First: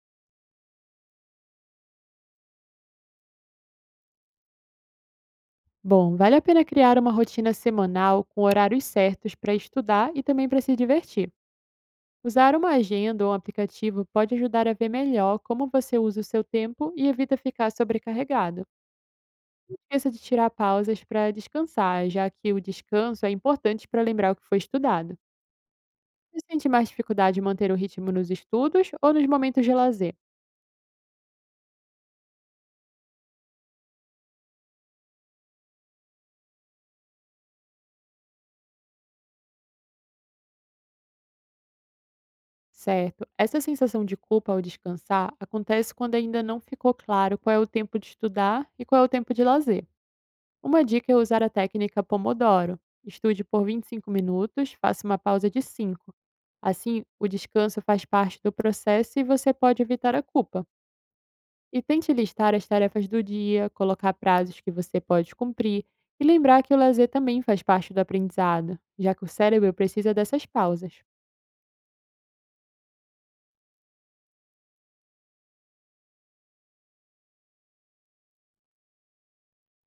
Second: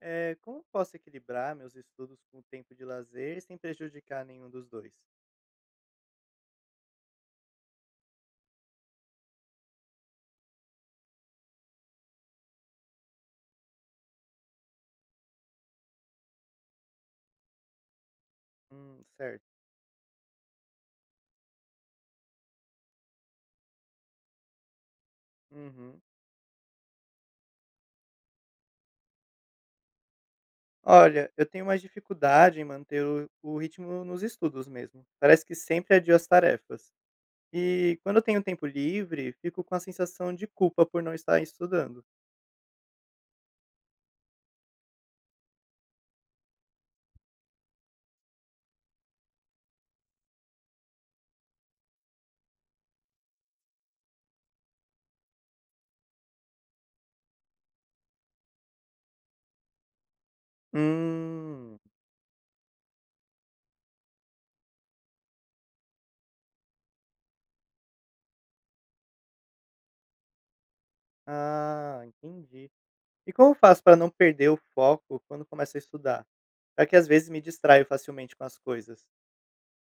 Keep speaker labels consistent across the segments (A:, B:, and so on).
A: Como posso equilibrar meus estudos com o tempo de lazer sem prejudicar nenhum dos dois?
B: Bom, vale a pena criar uma rotina semanal com horários certos para estudar e também para se divertir. Usar uma agenda ou um aplicativo pode ajudar a ver melhor como você usa o seu tempo e evita ficar sobrecarregado.
A: Certo.
B: Não esqueça de tirar pausas para descansar, já que o descanso é importante para lembrar o que foi estudado.
A: Uhum.
B: Você sente mais dificuldade em manter o ritmo nos estudos ou nos momentos de lazer?
A: Olha, eu tenho mais dificuldade em manter o ritmo nos estudos mesmo. Parece que sempre adio as tarefas. E quando eu tenho tempo livre, fico com a sensação de culpa por não estar estudando.
B: Certo, essa sensação de culpa ao descansar acontece quando ainda não ficou claro qual é o tempo de estudar e qual é o tempo de lazer. Uma dica é usar a técnica Pomodoro. Estude por 25 minutos, faça uma pausa de 5. Assim, o descanso faz parte do processo e você pode evitar a culpa.
A: Hum.
B: E tente listar as tarefas do dia, colocar prazos que você pode cumprir e lembrar que o lazer também faz parte do aprendizado, já que o cérebro precisa dessas pausas.
A: Ah, entendi. E como faço para não perder o foco quando começo a estudar? Já que às vezes me distraio facilmente com as coisas.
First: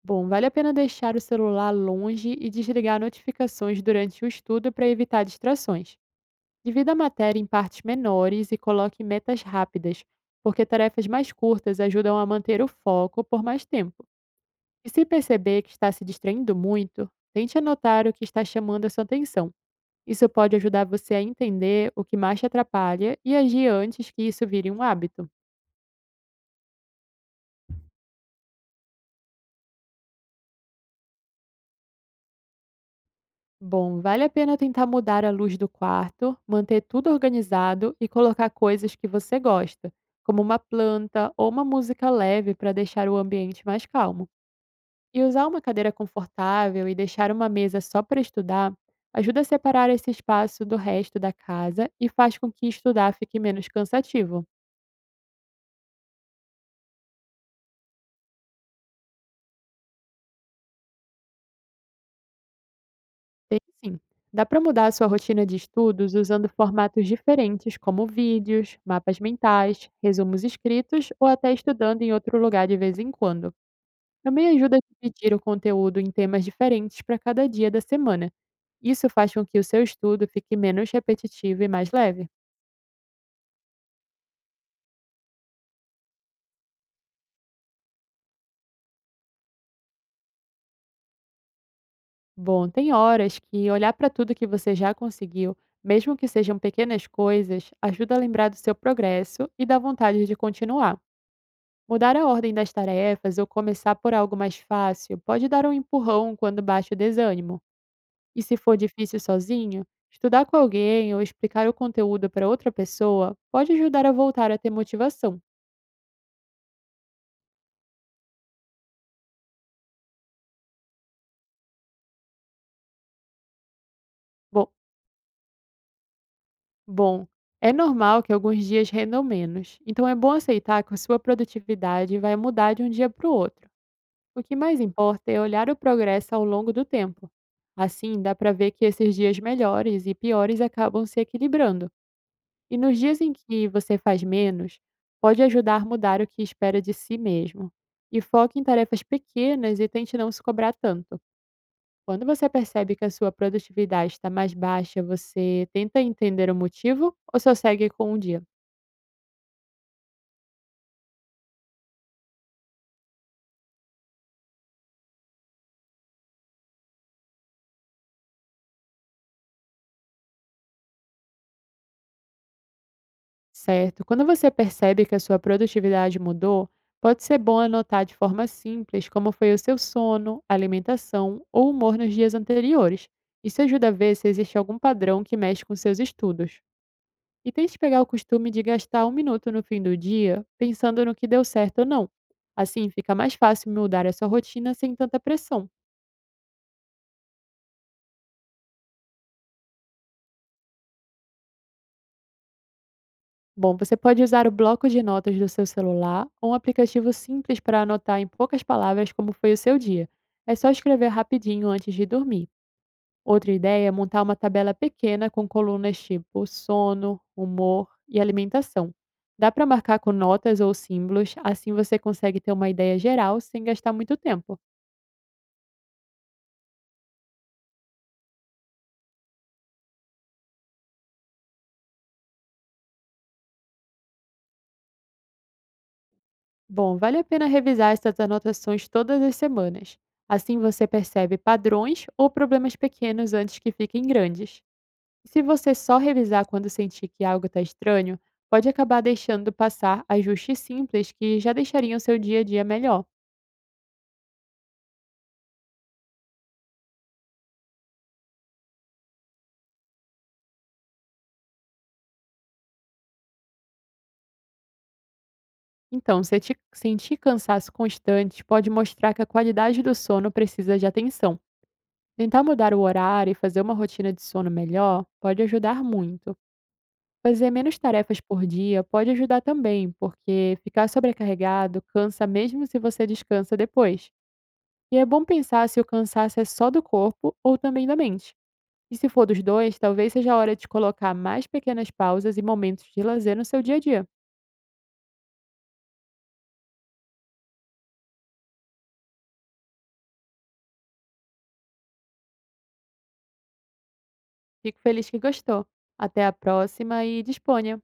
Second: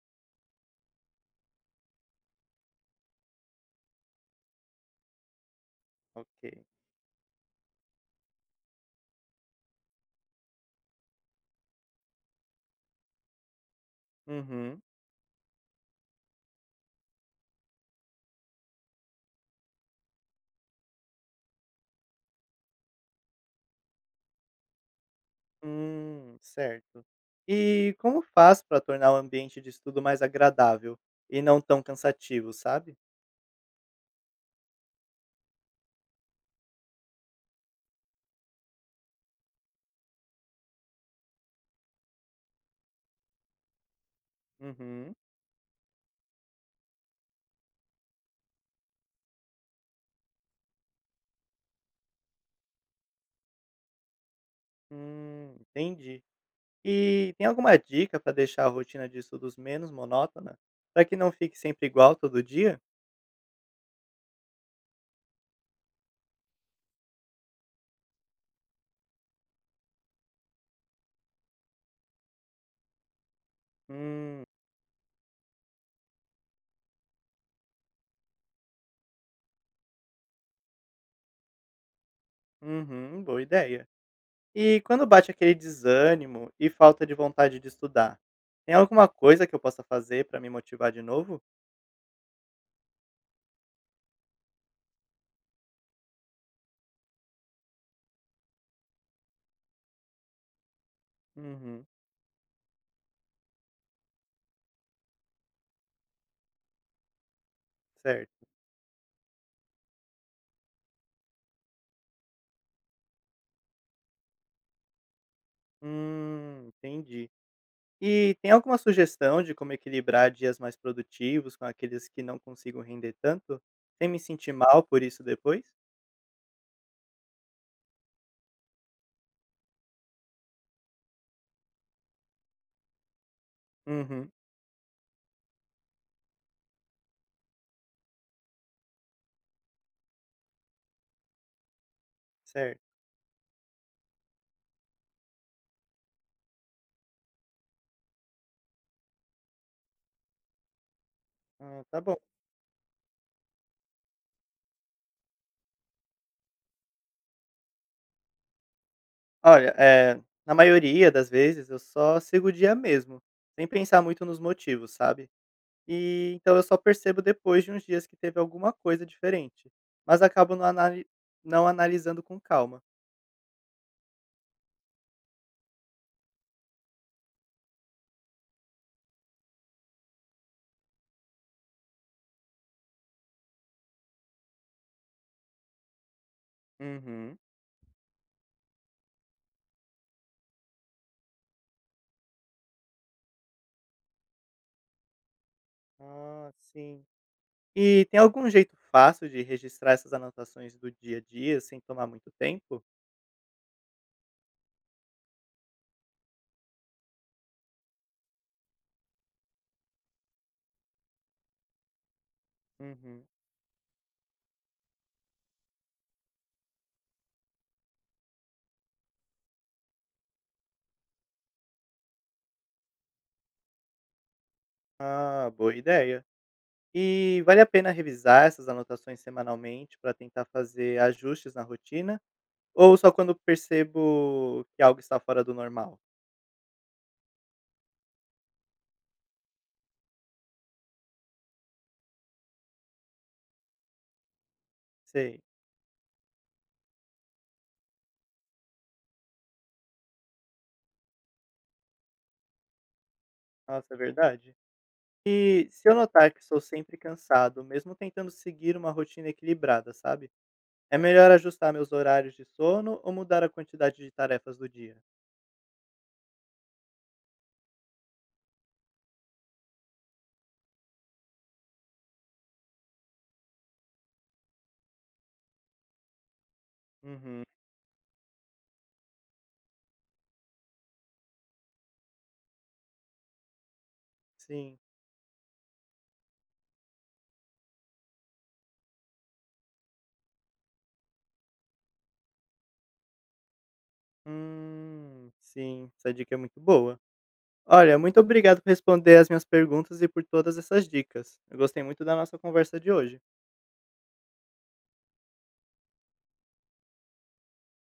B: Bom, vale a pena deixar o celular longe e desligar notificações durante o estudo para evitar distrações.
A: Ok.
B: Divida a matéria em partes menores e coloque metas rápidas, porque tarefas mais curtas ajudam a manter o foco por mais tempo.
A: Uhum.
B: E se perceber que está se distraindo muito, tente anotar o que está chamando a sua atenção. Isso pode ajudar você a entender o que mais te atrapalha e agir antes que isso vire um hábito.
A: Certo. E como faz para tornar o ambiente de estudo mais agradável e não tão cansativo, sabe?
B: Bom, vale a pena tentar mudar a luz do quarto, manter tudo organizado e colocar coisas que você gosta, como uma planta ou uma música leve para deixar o ambiente mais calmo.
A: Uhum.
B: E usar uma cadeira confortável e deixar uma mesa só para estudar ajuda a separar esse espaço do resto da casa e faz com que estudar fique menos cansativo.
A: Entendi. E tem alguma dica para deixar a rotina de estudos menos monótona, para que não fique sempre igual todo dia?
B: Tem sim. Dá para mudar a sua rotina de estudos usando formatos diferentes, como vídeos, mapas mentais, resumos escritos ou até estudando em outro lugar de vez em quando.
A: Hum,
B: Também ajuda a dividir o conteúdo em temas diferentes para cada dia da semana. Isso faz com que o seu estudo fique menos repetitivo e mais leve.
A: uhum, boa ideia. E quando bate aquele desânimo e falta de vontade de estudar, tem alguma coisa que eu possa fazer para me motivar de novo?
B: Bom, tem horas que olhar para tudo que você já conseguiu, mesmo que sejam pequenas coisas, ajuda a lembrar do seu progresso e dá vontade de continuar.
A: Uhum,
B: Mudar a ordem das tarefas ou começar por algo mais fácil pode dar um empurrão quando baixa o desânimo. E
A: certo.
B: se for difícil sozinho, estudar com alguém ou explicar o conteúdo para outra pessoa pode ajudar a voltar a ter motivação.
A: Entendi. E tem alguma sugestão de como equilibrar dias mais produtivos com aqueles que não consigo render tanto, sem me sentir
B: Bom,
A: mal por isso depois?
B: bom, é normal que alguns dias rendam menos, então é bom aceitar que a sua produtividade vai mudar de um dia para o outro.
A: Uhum,
B: O que mais importa é olhar o progresso ao longo do tempo. Assim, dá para ver que esses dias melhores e piores acabam se equilibrando. E
A: certo.
B: nos dias em que você faz menos, pode ajudar a mudar o que espera de si mesmo. E foque em tarefas pequenas e tente não se cobrar tanto.
A: Ah, tá bom.
B: Quando você percebe que a sua produtividade está mais baixa, você tenta entender o motivo ou só segue com o dia?
A: Olha, na maioria das vezes eu só sigo o dia mesmo, sem pensar muito nos motivos, sabe? E então eu só percebo depois de uns dias que teve alguma coisa diferente, mas acabo não, não analisando com calma.
B: Certo. Quando você percebe que a sua produtividade mudou, pode ser bom anotar de forma simples como foi o seu sono, alimentação ou humor nos dias anteriores. Isso ajuda a ver se existe algum padrão que mexe com seus estudos.
A: Uhum.
B: E tente pegar o costume de gastar um minuto no fim do dia pensando no que deu certo ou não. Assim fica mais fácil mudar a sua rotina sem tanta pressão.
A: Ah, sim. E tem algum jeito fácil de registrar essas anotações do dia a dia sem tomar muito tempo?
B: Bom, você pode usar o bloco de notas do seu celular ou um aplicativo simples para anotar em poucas palavras como foi o seu dia. É só escrever rapidinho antes de dormir.
A: Uhum.
B: Outra ideia é montar uma tabela pequena com colunas tipo sono, humor e alimentação. Dá para marcar com notas ou símbolos, assim você consegue ter uma ideia geral sem gastar muito tempo.
A: Ah, boa ideia. E vale a pena revisar essas anotações semanalmente para tentar fazer ajustes na rotina? Ou só quando percebo que algo está fora do normal?
B: Bom, vale a pena revisar essas anotações todas as semanas. Assim você percebe padrões ou problemas pequenos antes que fiquem grandes. E
A: Sei.
B: se você só revisar quando sentir que algo está estranho, pode acabar deixando passar ajustes simples que já deixariam seu dia a dia melhor.
A: Nossa, é verdade. E se eu notar que sou sempre cansado, mesmo tentando seguir uma rotina equilibrada, sabe? É melhor ajustar meus horários de sono ou mudar a quantidade de tarefas do dia?
B: Então, se te- sentir cansaço constante, pode mostrar que a qualidade do sono precisa de atenção. Tentar mudar o horário e fazer uma rotina de sono melhor pode ajudar muito.
A: Uhum.
B: Fazer menos tarefas por dia pode ajudar também, porque ficar sobrecarregado cansa mesmo se você descansa depois.
A: Sim.
B: E é bom pensar se o cansaço é só do corpo ou também da mente. E se for dos dois, talvez seja a hora de colocar mais pequenas pausas e momentos de lazer no seu dia a dia.
A: Sim, essa dica é muito boa. Olha, muito obrigado por responder as minhas perguntas e por todas essas dicas. Eu gostei muito da nossa conversa de hoje.
B: Fico feliz que gostou. Até a próxima e disponha!